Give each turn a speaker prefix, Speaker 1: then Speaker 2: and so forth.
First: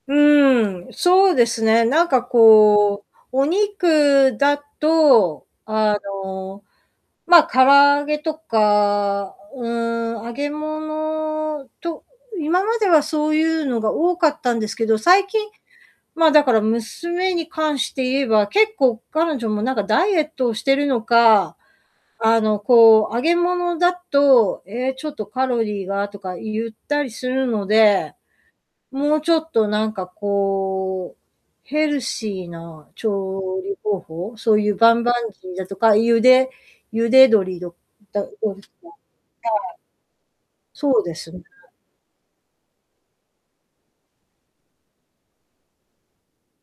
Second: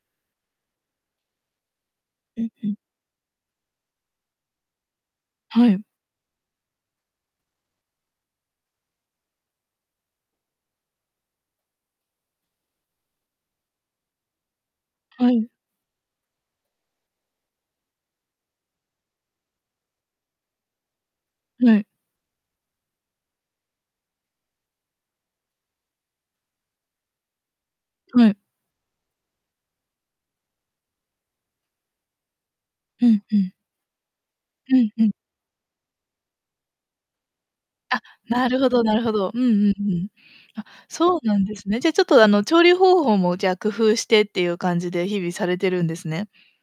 Speaker 1: うーん、そうですね。なんか、
Speaker 2: うんうん。
Speaker 1: こう、お肉だと、
Speaker 2: はい。
Speaker 1: あの、ま、唐揚げとか、うーん、揚げ物、と今まではそういうのが多かったんですけど、最
Speaker 2: は
Speaker 1: 近
Speaker 2: い。
Speaker 1: ま、だから娘に関して言えば、結構彼女も、なんか、ダイエットをしてるのか、
Speaker 2: はい。
Speaker 1: あの、こう、揚げ物だと「ええ、ちょっとカロリーが」とか言ったりするので、
Speaker 2: はい。
Speaker 1: もうちょっと、なんか、こう、ヘルシーな
Speaker 2: うんうん。
Speaker 1: 調理方法？そういう、
Speaker 2: うん
Speaker 1: 棒棒
Speaker 2: うん。
Speaker 1: 鶏だとか、茹で茹で鶏ど
Speaker 2: あ、
Speaker 1: ど
Speaker 2: な
Speaker 1: どう
Speaker 2: る
Speaker 1: です
Speaker 2: ほど
Speaker 1: か。は
Speaker 2: な
Speaker 1: い。
Speaker 2: るほど。うんうんうん。あ、
Speaker 1: そうで
Speaker 2: そう
Speaker 1: す
Speaker 2: な
Speaker 1: ね。
Speaker 2: んですね。じゃ、ちょっと、あの、調理方法も、じゃあ、工夫してっていう感じで、日々されてるんですね。